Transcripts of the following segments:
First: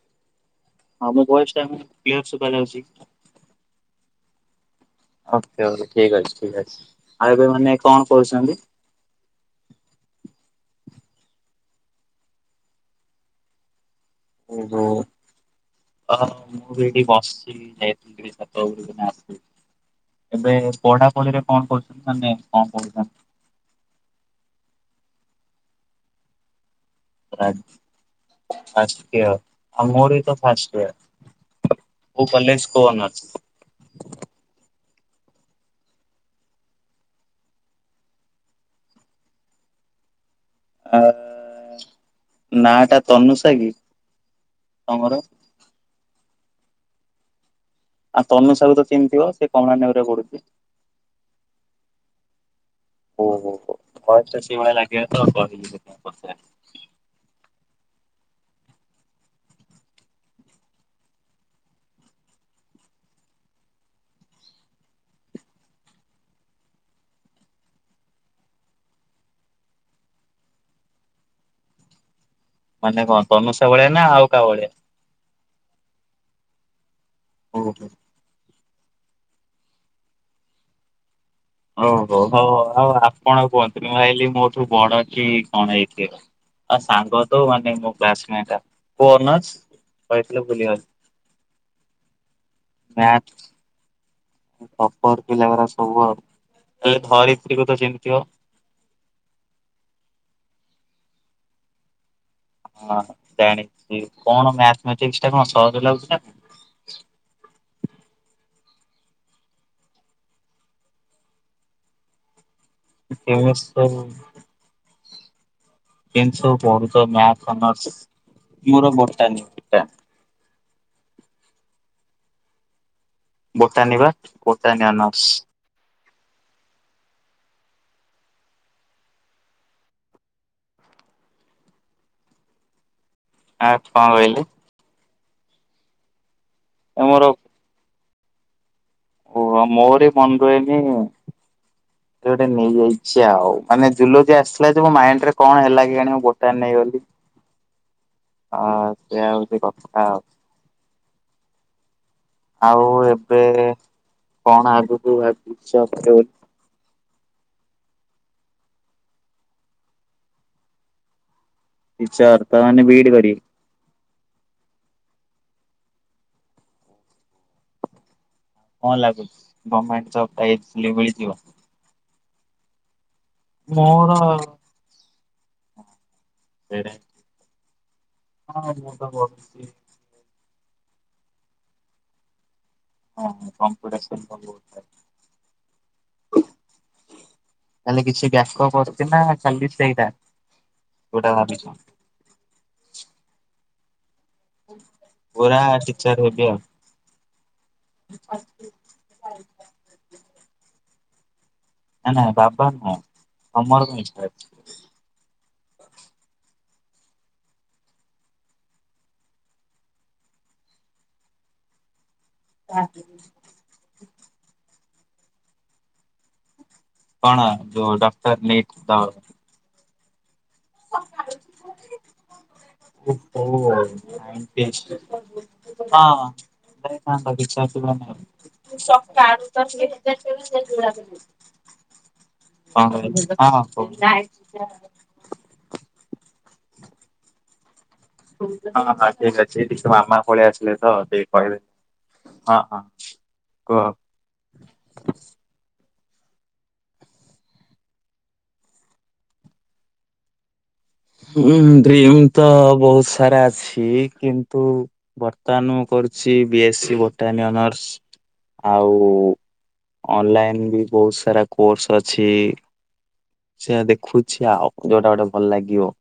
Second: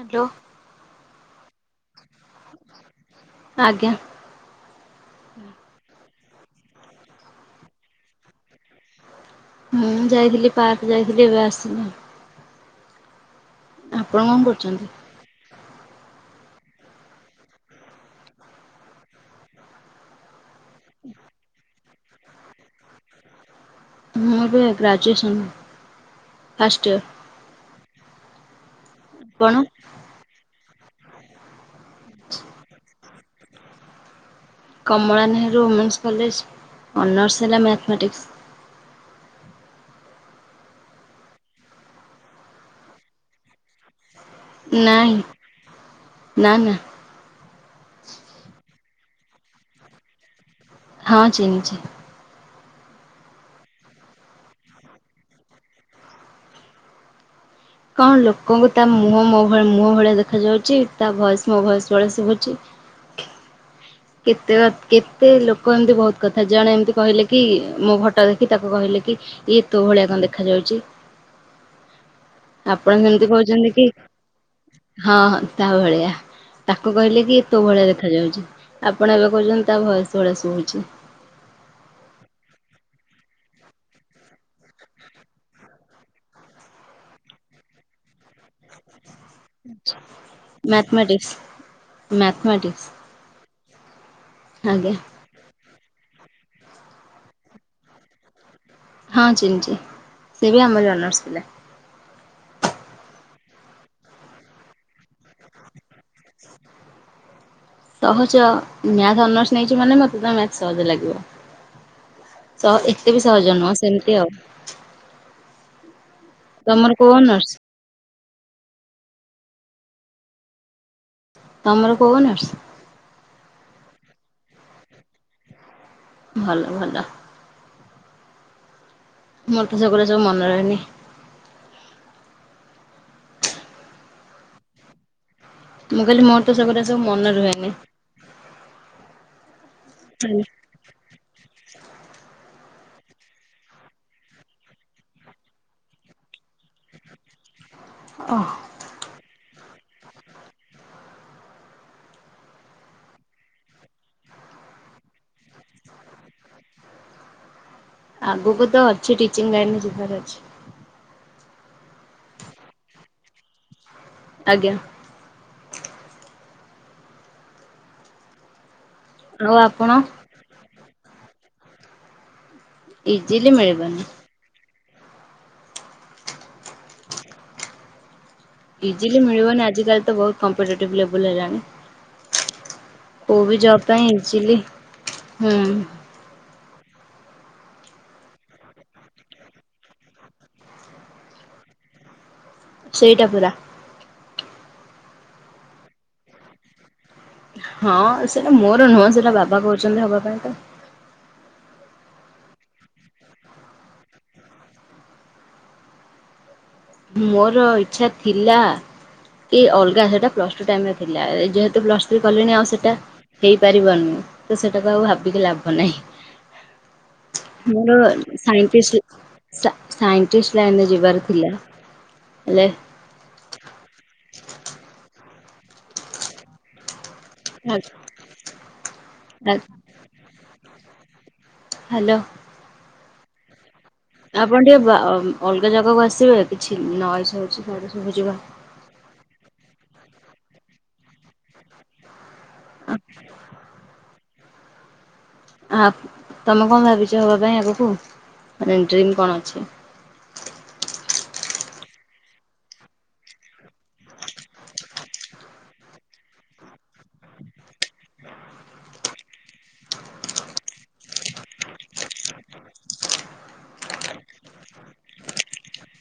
Hello. ହଁ ମୋ voice ଟା କ୍ଲିଅର୍ ଶୁଭାଯାଉଚି। ଆଜ୍ଞା। ଓକେ ଓକେ ଠିକ୍ ଅଛି ଠିକ୍ ଅଛି ଆଉ ଏବେ ମାନେ କଣ କରୁଛନ୍ତି? ହୁଁ ଯାଇଥିଲି ପାର୍କ ଯାଇଥିଲି ଏବେ ଆସିନି ଆଉ। ଆପଣ କଣ ଓହୋ। କରୁଛନ୍ତି? ଅ ମୁଁ ବି ଏଇଠି ବସିଛି ଯାଇଥିଲି ଛାତ ଉପରକୁ ଏଇନା ଆସିିଲି। ଏବେ ପଢା ପଢିରେ କଣ କରୁଛନ୍ତି ମାନେ କଣ ପଢୁଛନ୍ତି। ମଁ ଏବେ graduation first year. Grad first ୟ ଆପଣ? ହଁ ମୋର ବି ତ ଫାଷ୍ଟ ଇୟର। କୋଉ କଲେଜ୍ କୋଉ ଅର୍ନସ୍। Kamala Nehru women's college honours ହେଲା ମ୍ୟାଥମେଟିକ୍ସ। ଆ ନାଁ ଟା ତନୁଷା କି। ତମର? ନାଇଁ ନା ନା। ଆଉ ତନୁଷା ‌କୁ ତ ଚିହ୍ନିଥିବ ସେ କମଳା ନେହେରୁ ରେ ପଢୁଚି। ହଁ ଚିହ୍ନିଚି। ଓ ହୋ ହୋ ଭଏସ୍ ଟା ସେଇ ଭଳିଆ ଲାଗିଲା ତ କହିଲି ସେଥିପାଇଁ। ପଚାରିଲି। କଁ ଲୋକଙ୍କୁ ତା ମୁହଁ ମୋ ଭଳି ମୁହଁ ଭଳିଆ ଦେଖାଯ ଯାଉଛି ତା ଭୟସ ମୋ ଭୟସ ଭଳିଆ ଶୁଭୁଛି। କେତେ କଥ୍ କେତେ ଲୋକ ଏମତି ବହୁତ କଥା ଜଣେ ଏମତି କହିଲେ କି ମୋ ଫଟୋ ଦେଖି ତାକୁ କହିଲେ କି। ଇଏ ତୋ ଭଳିଆ କଁ ଦେଖା ଯାଉଛି। ମାନେ କଁ ସେମିତି ତନୁଷା କହୁଛନ୍ତି କି ଭଳିଆ ନା ଆଉ କା ଭଳିଆ। ହଁ ହଁ ତା ଭଳିଆ ତାକୁ କହିଲେ କି ଇଏ ତୋ ଓହୋ ଭଳିଆ ଦେଖା ଯାଉଛି। ଆପଣ ଏବେ କହୁଛନ୍ତି ତା ଭଏସ୍ ଭଳିଆ ଶୁଭୁଛି। ଓହୋ ହଉ ଆଉ ଆପଣ କୁହନ୍ତୁନି ମୁଁ ଭାବିଲି ମୋଠୁ ବଡ କି କଣ ହେଇଥିବେ। ଆଉ ସଙ୍ଗ ତ ମାନେ ମୋ କ୍ଲାସମେଟେ କୋଉ ଅନର୍ସ। ଆଛା କହିଥିଲେ ଭୁଲିଗଲି mathematics mathematics. Math. ଏ ଟପର ପିଲା ଗୁଡା ସବୁ ଆଉ ଏ ଧରିତ୍ରୀ କୁ ତ ଚିହ୍ନି ଥିବ। ହଁ ଚିହ୍ନିଛିି ସେ ବି ଆମରି ଅନର୍ସ ପିଲା। ହଁ ଜାଣିଛି କଣ ମ୍ୟାଥମେଟିକ୍ସ ଟା କଣ ସହଜ ଲାଗୁଛି ନା। ସହଜ ମ୍ୟାଥ ଅନର୍ସ ନେଇଛି ମାନେ ମତେ ତ ମ୍ୟାଥ୍ ସହଜ ଲାଗିବ। ସହ ଏତେ ବି ସହଜ କେମିତି ନୁହଁ ସବୁ ସେମିତି ଆଉ। କେମତି ସବୁ ତମର ପଢୁଛ କୋଉ ମ୍ୟାଥ ଅନର୍ସ ମୋର ବଟାନି ଟା। ତମର କୋଉ ଅନର୍ସ। ବଟାନି ବା ବଟାନି ଅନର୍ସ। ଭଲ ଭଲ। ମୋର ତ ସେଗୁଡା ସବୁ ମନେ ରହେନି। ମ୍ୟାଥ୍ କଁ କହିଲେ। ମୁଁ କହିଲି ମୋର ତ ସଗୁରା ସବୁ ଏ ମୋର ମନେ ରୁହେନି। ଓ ହଁ ମୋରି ବି ମନେ ରୁହେନି। ଏମତି ଗୋଟେ ନେଇ ଯାଇଛି ଆଉ ମାନେ ଯୁଲୋଯି ଆସିଥିଲା ଯେ ମୋ ମାଇଣ୍ଡ ରେ କଣ ହେଲା କେଜାଣି ମୁଁ ବଟାନି ନେଇଗଲି। ଅ। ଆଉ ସେଇୟା ହଉଛି କଥା ଆଉ। ଆଉ ଏବେ କଣ ଆଗକୁ ଭାବିଛ କରିବ ବୋଲି। ଆଗକୁ ତ ଅଛି ଟିଚିଂ ଲାଇନରେ ଯିବାର ଅଛି। ଟିଚର‌ ତା ମାନେ ବି ଇ ଡି କରିବେ। ଆଜ୍ଞା। କଣ ଆଉ ଲାଗୁଛି ଆପଣ? ଗଣମେଣ୍ଟ ଜବ ଟା ଇଜିଲି ମିଳିଯିବ। ଇଜିଲି ମିଳିବନି। ମୋର ସେଇଟା ହିଁ। ଇଜିଲି ମିଳିବନି ଆଜିକାଲି ତ ବହୁତ କମ୍ପିଟେଟିଭ୍ ଲେବୁଲ ହେଲାଣି। ହଁ କୋଉ ବି ଜବ୍ ଟା ହିଁ କମ୍ପିଟିସନ ତ ଇଜିଲି ବହୁତ ଥାଏ। ହୁଁ। ତାହେଲେ କିଛି ବ୍ୟାକଅପ୍ ନା ଖାଲି ସେଇଟା ଯୋଉଟା ଭାବିଛ। ସେଇଟା ପୁରା। ପୁରା ଟିଚର ହେବି ଆଉ। ହଁ ସେଟା ମୋର ନୁହଁ ସେଟା ବାବା କହୁଛନ୍ତି ହବା ପାଇଁ ତ [unintelligible] ମୋର ଇଚ୍ଛା ଥିଲା କି ଅଲ୍ଗା ସେଟା ପ୍ଲସ୍ ଟୁ ଟାଇମ୍ ରେ ଥିଲା। ଯେହେତୁ ପ୍ଲସ୍ ଚାକିରି କଲିଣି ଆଉ ସେଟା ହେଇପାରିବନି ତ ସେଟାକୁ ଆଉ ଭାବିକି ଲାଭ ନାହିଁ। କଣ ଯୋଉ ମୋର ଡକ୍ଟର ନିଟ୍ ସାଇଣ୍ଟିଷ୍ଟ ଦବ ସା-ସାଇଣ୍ଟିଷ୍ଟ ଲାଇନ୍ ରେ ଯିବାର ଥିଲା। ହେଲେ ଓହୋ, ସାଇଣ୍ଟିଷ୍ଟ। ହଁ, ହଁ। [unintelligible] ହାଲୋ। ହ ହଁ ହଉ ଆପଣ ଟିକେ [unintelligible] ବା ଓମ୍। ଅଲ୍ଗା ଜାଗାକୁ ଆସିବେ, କିଛି ନଏଜ୍ ହୋଉଛି ମତେ ଶୁଭୁଛି ବା। ହଁ ହଁ, ଠିକ୍ ଅଛିି ସେ ମାମା ପଳେଇ ଆସିଲେ ତ ଟିକେ କହିବେ। ହଁ ହଁ, କୁହ? ଆ ତମେ କଣ ଭାବିଛ ହବା ପାଇଁ ଆଗକୁ, ମାନେ ଡ୍ରିମ୍ କଣ ଅଛି? ହୁଁ ଡ୍ରିମ୍ ତ ବୋହୁତ୍ ସାରା ଅଛି। କିନ୍ତୁ ବର୍ତ୍ତମାନ୍ ମୁଁ କରୁଛି B S C botany honours. ଆଉ ଅନଲାଇନ୍ ବି ବୋହୁତ୍ ସାରା କୋର୍ସ ଅଛି। ସେଇୟା ଦେଖୁଛି ଆଉ। ଯୋଉଟା ଗୋଟେ ଭଲ ଲାଗିବ।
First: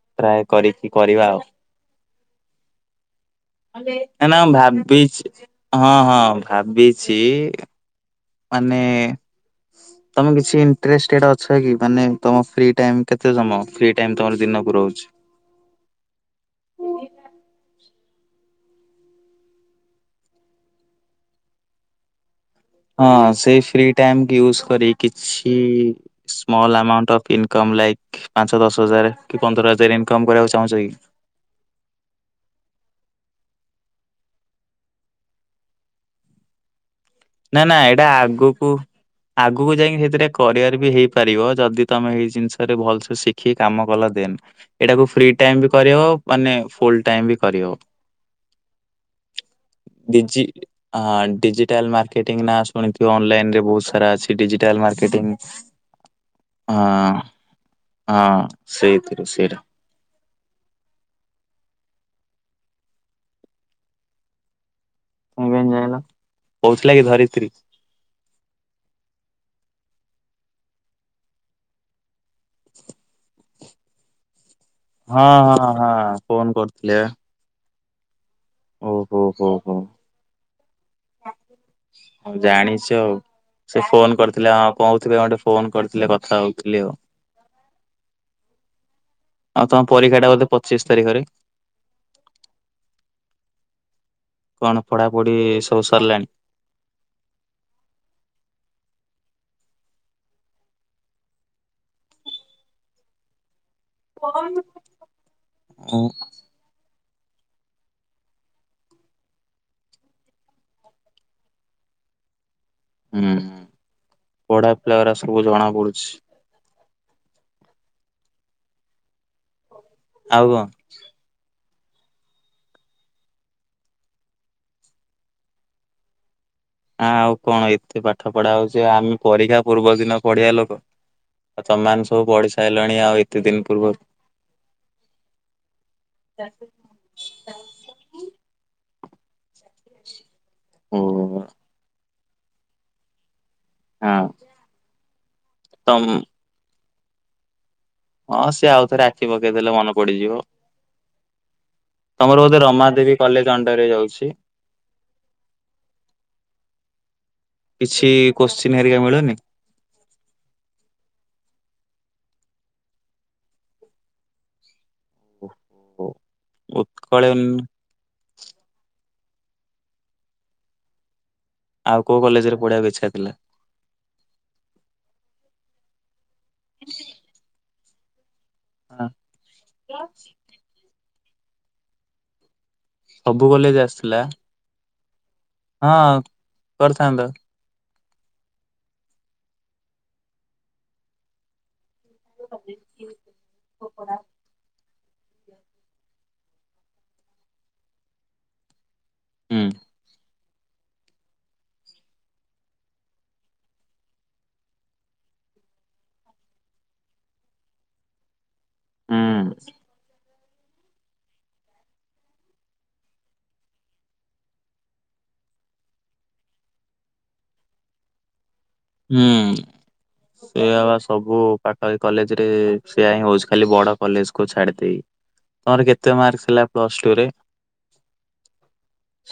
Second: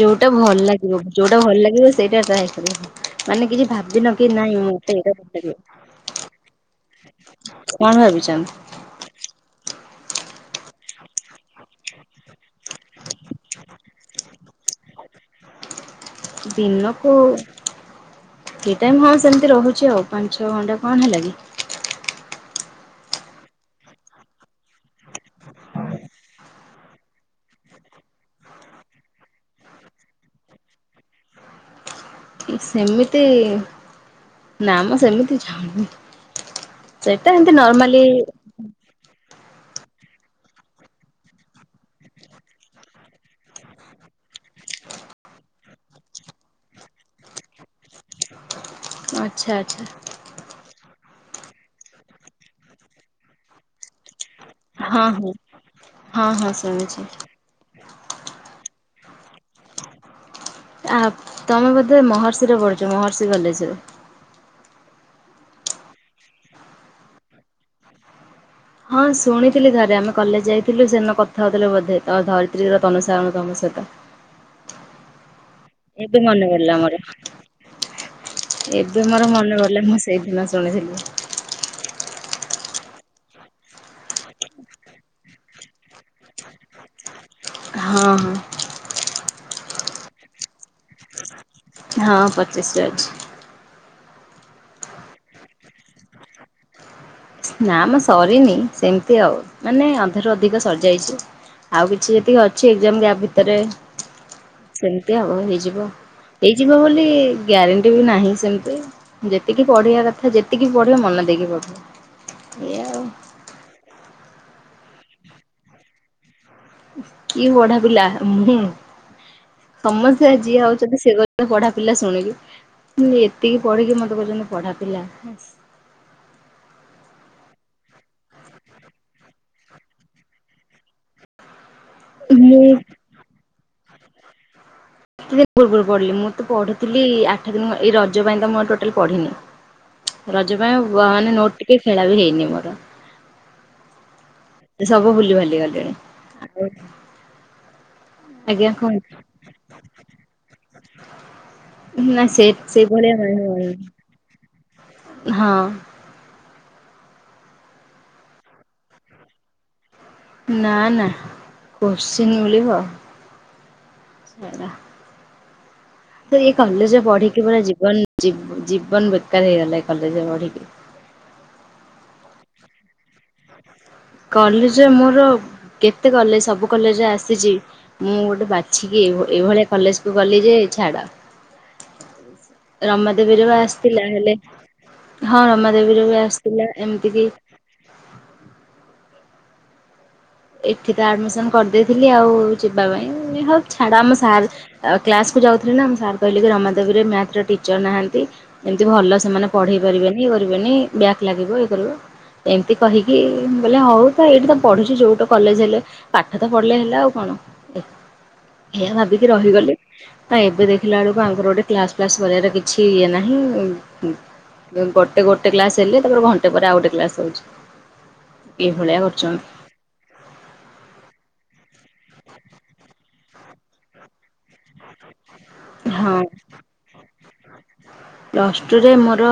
ଯୋଉଟା ଟ୍ରାଏ ଭଲ କରିକି ଲାଗିବ, କରିବା ଯୋଉଟା ଆଉ। ଭଲ ଲାଗିବ ସେଇଟା ଟ୍ରାଏ କରିବ ମାନେ କିଛି ଭାବିନ କି ଏନା ମୁଁ ନାଇଁ ମତେ ଏଇଟା ଭଲ ଭାବିଛି, ଲାଗିବ ହଁ ହଁ ଭାବିଛି କଣ ଭାବିଛ? ନେ ତମେ କିଛି ଇଣ୍ଟ୍ରେଷ୍ଟେଡ୍ ଅଛ କି ମାନେ ତମ ଫ୍ରି ଟାଇମ୍ କେତେ ସମୟ? ଫ୍ରି ଟାଇମ୍ ତମର ଦିନକୁ ରହୁଛି? ଦିନକୁ ଫ୍ରି ଟାଇମ୍ ହଁ ସେମିତି ରହୁଛି ଆଉ। ପାଞ୍ଚ ଛଅ ଘଣ୍ଟା କଣ ହେଲା କି? ହଁ ସେ ଫ୍ରି ଟାଇମ୍ କୁ ୟୁଜ୍ କରି କିଛି ସ୍ମଲ୍ ଆକାଉଣ୍ଟ୍ ର ପିନ୍ କମ୍ ଲାଇକ୍, ପାଞ୍ଚ ଦଶ ହଜାର କି ପନ୍ଦର ହଜାର ଇନ୍କମ୍ କରିବାକୁ ଚାହୁଁଛ କି? ସେମିତି, ନା ମ ସେମିତି ଚାହୁଁନି। ସେଇଟା ହେମିତି ନର୍ମାଲି ଗୁପୂ ଆଗକୁ ଯାଇଙ୍କି ହେଥିରେ କରିଅର ବି ହେଇପାରିବ ଯଦି ତମେ ଏଇ ଜିନ୍ସରେ ଭଲ୍ସେ ଶିଖି କାମ କଲ ଦେନ୍। ଏଇଟାକୁ ଫ୍ରି ଟାଇମ୍ ବି କରିହବ, ମାନେ ଫୁଲ୍ ଟାଇମ୍ ବି କରିହବ। ଆଚ୍ଛା ଆଚ୍ଛା। ଡିଜି ଅଁ ଡିଜିଟାଲ୍ ମାର୍କେଟିଂ ନା ଶୁଣିଥିବ, ଅନଲାଇନ୍ ରେ ବୋହୁତ୍ ସାରା ଆସେ ଡିଜିଟାଲ୍ ହଁ ମାର୍କେଟିଂ, ହଁ ହଁ ହଁ ଶୁଣିଛି। ହଁ ସେଇ- ସେଇଟା। ଆ ତମେ ବୋଧେ ମହର୍ଷି ରେ ପଢୁଛ, ମହର୍ଷି କଲେଜ ରେ? ତମେ କେମିତି ଜାଣିଲ? କହୁଥିଲା କି ଧରିତ୍ରୀ? ହଁ ଶୁଣିଥିଲି ଥରେ, ଆମେ କଲେଜ୍ ଯାଇଥିଲୁ, ସେ ଦିନ କଥା ହୋଉଥିଲେ ବୋଧେ, ଅ ଧରିତ୍ରୀର ତନୁସାର୍ ତମ ସହିତ। ହଁ ହଁ ହଁ, ଏବେ ମନେ ଫୋନ୍ ପଡିଲା ମୋର କରୁଥିଲେ ବା। ଏବେ ଓହୋ ମୋର ମନେ ପଡିଲା, ମୁଁ ସେଇଦିନ ଶୁଣିଥିଲି। ଜାଣିଛ ଆଉ। ସେ ଫୋନ୍ କରିଥିଲେ ଆ କୋଉଥିରେ ଗୋଟେ ଫୋନ୍ କରିଥିଲେ। କଥା ହଉଥିଲି ଆଉ। ହଁ ହଁ। ଆଉ ତମ ପରୀକ୍ଷା ଟା ବୋଧେ ପଚିସି ତାରିଖରେ? ହଁ ପଚିସିରେ ଅଛି। କଣ ପଢାପଢି ସବୁ ସରିଲାଣି? ନା ମ ସରିନି ସେମିତି ଆଉ। ମାନେ ଅଧାରୁ ଅଧିକ ସରିଯାଇଛି। ଆଉ କିଛି ଯେତିକି ଅଛି ଏଗଜମ୍ ୟା ଭିତରେ ସେମିତି ଆଉ ହେଇଯିବ। ହୁଁ ହେଇଯିବ ବୋଲି ଗ୍ୟାରେଣ୍ଟି ବି ନାହିଁ ସେମିତି। ଯେତିକି ପଢିବା କଥା ଯେତିକି ପଢିବ ମନେ ଦେଇକି ପଢିବ ଏଇଆ ଆଉ। ହୁଁ ହଁ ପଢା ପିଲା ରା ସବୁ ଜଣା ପଡୁଚି। କିଏ ପଢା ପିଲା ମୁଁ ସମସ୍ତେ ଆଉ ଯିଏ କଣ? ହଉଚନ୍ତି ସେ ପଢା ପିଲା ଶୁଣିଲୁ ମୁଁ ଏତିକି ପଢିକି ମତେ କହୁଚନ୍ତି ପଢା ପିଲା ହେସ୍। ଆଁ ଆଉ କଣ ଏତେ ପାଠ ପଢା ହଉଚି ଆମେ ପରୀକ୍ଷା ପୂର୍ବ ଦିନ ପଢିଆ ଲୋକ। ଆଉ ତମମାନେ ସବୁ ପଢି ସାରିଲଣି ଆଉ ଏତେ ଦିନ ପୂର୍ବରୁ କେତେଦିନି ପୂର୍ବରୁ ପଢ଼ିଲି ମୁଁ ତ ପଢି ଥିଲ ଆଠ ଦିନ ଏଇ ରଜ ପାଇଁ ତ ମୁଁ ଟୋଟାଲ ପଢିନି ରଜ ପାଇଁ ଓ ମାନେ ଟିକ ଟିକେ ଖେଳା ବି ହେଇନି ମୋର। ହଁ। ସବୁ ବୁଲି ଭୁଲି ଗଲେଣି ତମ ଆଗ ହଁ ସିଏ ଆଉ ଥରେ ଆଖି ପକେଇ ଦେଲେ ମନେ ପଡିଯିବ। ନା ତମର ସେ ବୋଧେ ରମା ଦେବୀ ସେଇଭଳିଆ କଲେଜ ଅଣ୍ଡରେ ଯାଉଛି? ହଁ। କିଛି କୋଶ୍ଚିନ୍ ହେରିକା ମିଳୁନି? ନା ନା କୋଶ୍ଚିନ୍ ମିଳିବ ଆଉ। ସେଇଟା ତ ଏଇ କଲେଜରେ ଉତ୍କଳ ପଢିକି ପୁର ୟୁନି ଜୀବନ ଜି ଜୀବନ ବେକାର ହେଇଗଲା ଏ କଲେଜରେ ପଢିକି। ଆଉ କୋଉ କଲେଜରେ ପଢିବାକୁ ଇଛା ଥିଲା? କଲେଜରେ ମୋର କେତେ କଲେଜ ସବୁ କଲେଜରେ ଆସିଚି। ମୁଁ ଗୋଟେ ବାଛିକି ଏଭ ଏଭଳିଆ କଲେଜକୁ ଗଲି ଯେ ଛାଡ଼ ରମାଦେବୀରେ ସବୁ ବି କଲେଜ ଆସିଥିଲା ହେଲେ ହଁ ରମାଦେବୀରେ ବି ହଁ ଆସିଥିଲା ଏମିତି କରିଥାନ୍ତ କିି ଏଠି ତ ଆଡମିସନ କରିଦେଇଥିଲି ଆଉ ଯିବା ପାଇଁ ହଉ ଛାଡା ଆମ ସାର୍ ଆ କ୍ଲାସକୁୁ ଯାଉଥିଲି ନା ଆମ ସାର୍ କହିଲେ କି ରମାଦେବୀରେ ମ୍ୟାଥ ର ଟିଚର ନାହାନ୍ତି। ଏମିତି ଭଲ ସେମାନେ ହୁଁ। ପଢେଇ ପାରିବେନି। ବନି ବ୍ୟାକ୍ ଲାଗିବ ଇଏ କରିବ ଏମିତି କହିକି ମୁଁ କହିଲି ହଉ ତ ଏଇଠି ତ ପଢୁଛି ଯୋଉଟ କଲେଜ ହେଲେ ପାଠ ତ ପଢିଲେ ହେଲା ଆଉ କଣ ଏହା ହୁଁ ଭାବିକି ରହିଗଲି। ନା ଏବେ ଦେଖିଲା ବେଳକୁ ଆଙ୍କର ଗୋଟେ କ୍ଲାସ ଫ୍ଲାସ କରିବାର କିଛି ଇଏ ନାହିଁ ମ୍ ଗୋଟେ ଗୋଟେ କ୍ଲାସ ହେଲେ ତାପରେ ଘଣ୍ଟେ ପରେ ଆ ଗୋଟେ କ୍ଲାସ ହଉଛି। ଏଇଭଳିଆ କରୁଛନ୍ତି ହୁଁ। ସେ ବା ବା ସବୁ ପାଖ ଏ କଲେଜ ରେ ସେଆ ହିଁ ହଉଚି ଖାଲି ବଡ କଲେଜ କୁ ଛାଡିଦେଇ। ତମର କେତେ ହଁ। ମାର୍କ ହେଥିଲା ପ୍ଲସ ଟୁରେ? ପ୍ଲସ୍ ଟୁରେ ମୋର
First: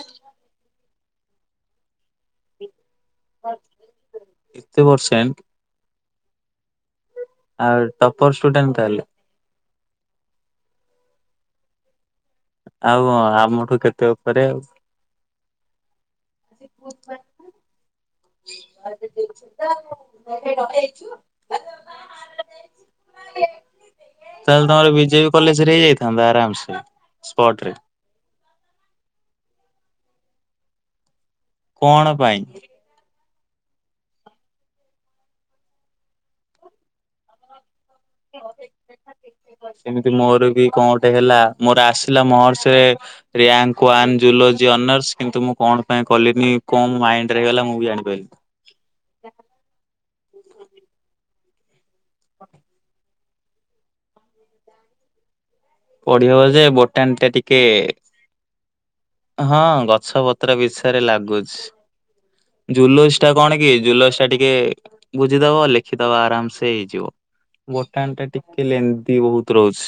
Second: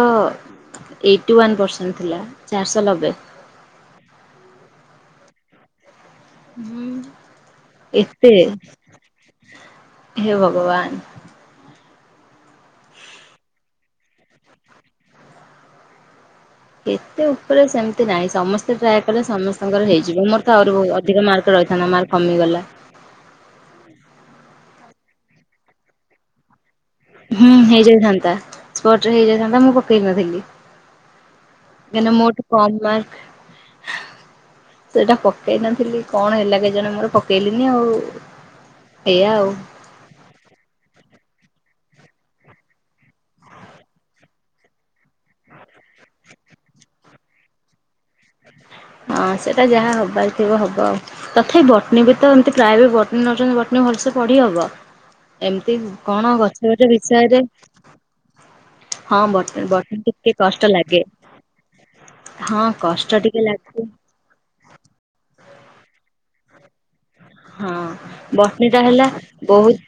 ଏଇଟି ୱାନ୍ ପରସେଣ୍ଟ ଥିଲା ଚାରିଶହ ଲବେ। ଏତେ ପସେଣ୍ଟ। ହୁଁ ଆଉ ଟପର ଏତେ ଷ୍ଟୁଡେଣ୍ଟ ତାହେଲେ। ହେ ଭଗବାନ। ଆଉ କଣ ଆମଠୁ କେତେ ଉପରେ ଆଉ। କେତେ ଉପରେ ସେମିତି ନାହିଁ ସମସ୍ତେ ଟ୍ରାଏ କଲେ ସମସ୍ତଙ୍କର ହେଇଯିବ ମୋର ତ ଆହୁରି ବୋ ଅଧିକ ମାର୍କ ରହିଥାନ୍ତା ମାର୍କ କମିଗଲା। ତାହେଲେ ତମର ବିଜେପି କଲେଜରେ ହେଇ ଯାଇଥାନ୍ତା ଆରାମସେ। ହୁଁ ସ୍ପଟ ରେ ହେଇଯାଇଥାନ୍ତା ସ୍ପଟରେ ହେଇଯାଇଥାନ୍ତା ମୁଁ ପକେଇକ ନଥିଲି। କଣ ଦେନ ପାଇଁ? ମୋଠୁ କମ ମାର୍କ ସେଟା ପକେଇ ନଥିଲି କଣ ହେଲା କେ ଜାଣି ମୋର ପକେଇଲିନି ଆଉ। ଏଇଆ ଆଉ। ସେମିତି ମୋର ବି କଣ ଗୋଟେ ହେଲା ମୋର ଆସିଲା ମହର୍ଷରେ ରିୟାଙ୍କ ୱାନ ଜୁଲୋଜି ଅନର୍ସ କିନ୍ତୁ ମୁଁ କଣ ପାଇଁ କଲିନି କଣ ମୋ ମାଇଣ୍ଡ ରେ ହେଇଗଲା ମୁଁ ବି ଜାଣିପାରିଲିନି। ହଁ ସେଟା ଯାହା ହବାର ଥିବ ହବ ଆଉ। ତଥାପି ବଟନୀ ବି ତ ଏମିତି ପ୍ରାୟ ବି ବଟନୀ ନଉଛନ୍ତି ବଟନୀ ଭଲସେ ପଢି ହବ। ଏମିତି କଣ ପଢିବ ହବ ଗଛ ଯେ ଗଛ ବଟନୀ ଟା ବିଷୟରେ ଟିକେ ବଟ ହଁ ବଟନୀ ଗଛ ଟିକେ ପତ୍ର କଷ୍ଟ ଲାଗେ। ବିଷୟରେ ଲାଗୁଚି। ହଁ କଷ୍ଟ ଜୁଲସ୍ ଟା ଟିକେ କଣ କି ଲାଗେ ଜୁଲସ୍ ଟା ଟିକେ ବୁଝିଦବ ଲେଖିଦବା ଆରାମ୍ ସେ ହେଇଯିବ। ହଁ ବୋଟାନି ଟା ଟିକେ ବଟ୍ନି ଟା ହେଲା ଲେନ୍ଦି ବହୁତ ବହୁତ୍ ରହୁଛି।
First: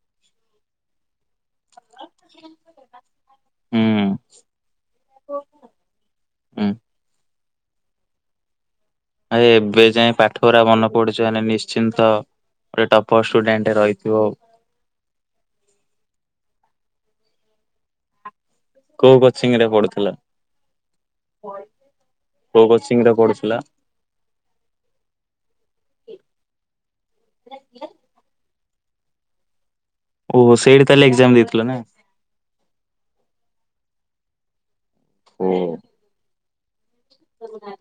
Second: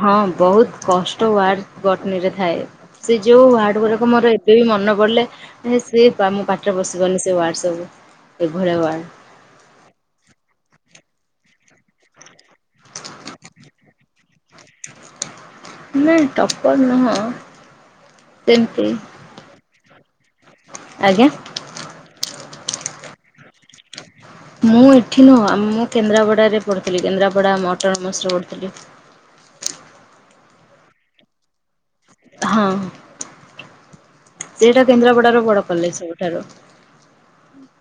ହଁ ବହୁତ୍ କଷ୍ଟ ୱାର୍ଡ୍ ବଟ୍ନରେ ଥାଏ। ସେ ଯେଉଁ ୱାର୍ଡ଼ ଗୁଡ଼ାକ ହୁଁ ମୋର ଏବେ ବି ମନେ ପଡ଼ିଲେ ସେ ଆମଁ ହୁଁ ପାଟିରେ ପଶିବନି ସେ ୱାର୍ଡ଼ ସବୁ ଏଭଳିଆ ୱାର୍ଡ଼। ଆ ଏବେ ଯାଇ ପାଠ ଉରା ମନେ ପଡ଼ୁଛି ମାନେ ନିଶ୍ଚିନ୍ତ। ଗୋଟେ ଟପର ଷ୍ଟୁଡେଣ୍ଟରେ ରହିଥିବଉ ନାଇଁ ଟପର୍ ନୁହଁ। ସେମିତି କୋଉ କୋଚିଂ ରେ ପଢ଼ୁଥିଲ? ଆଜ୍ଞା। କୋଉ କୋଚିଂ ରେ ପଢୁଥିଲ ମୁଁ ଏଠି ନୁହଁ ଆ ମୁଁ କେନ୍ଦ୍ରାପଡ଼ାରେ ପଢ଼ୁଥିଲି କେନ୍ଦ୍ରାପଡ଼ା ଆମ ଅଟନମସ୍ ରେ ପଢ଼ୁଥିଲି। ଓହୋ ସେଇଠି ତାହେଲେ ଏକ୍ଜାମ ଦେଇଥିଲ ନା ହଁ ସେଇଟା କେନ୍ଦ୍ରାପଡ଼ାର ଓ ବଡ କଲେଜ୍ ସବୁଠାରୁ।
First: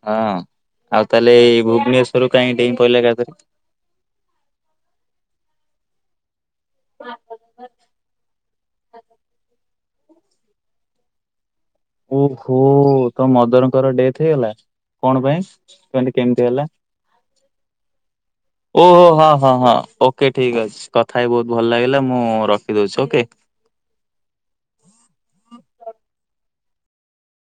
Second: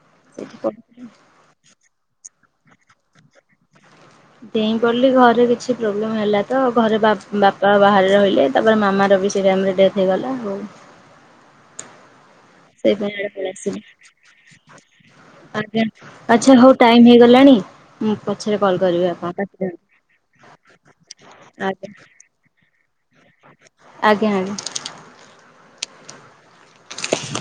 ହଁ ସେଇଠି ଆଉ ପଢ଼ୁଥିଲି। ତାହେଲେ ଏଇ ଭୁବନେଶ୍ଵରରୁ କାହିଁକି ଡେଇଁ ପଡ଼ିଲ ଏକାଥରେ। ଡ଼େଇଁ ପଡି଼ଲି ଘରେ କିଛି ପ୍ରୋବ୍ଲେମ୍ ହେଲା। ତ ଘରେ ବାପା ବାହାରେ ରହିଲେ ତାପରେ ମାମାର ବି ସେଇ ଟାଇମ୍ ରେ ଡେଥ୍ ହେଇଗଲା ଆଉ। ଓହୋ ସେଇପାଇଁ ଆଡ଼େ ତମ ପଳେଇ ଆସିଲି। ମଦରଙ୍କର ଡେଥ୍ ହେଇଗଲା। କଣ ପାଇଁ ଆଜ୍ଞା କେମ୍ତି କେମିତି ଆଚ୍ଛା ହେଲା ହଉ ଟାଇମ୍ ହେଇଗଲାଣି ମୁଁ ପଛରେ କଲ୍ ଓହୋ କରିବି ହଁ ଆପଣ ହଁ ହଁ କାଟିଦିଅନ୍ତୁ। ଓ ଓକେ ଠିକ୍ ଅଛି କଥା ହେଇ ବହୁତ୍ ଭଲ ଆଜ୍ଞା ଲାଗିଲା ମୁଁ ରଖିଦେଉଛି ଓକେ। ଆଜ୍ଞା ଆଜ୍ଞା।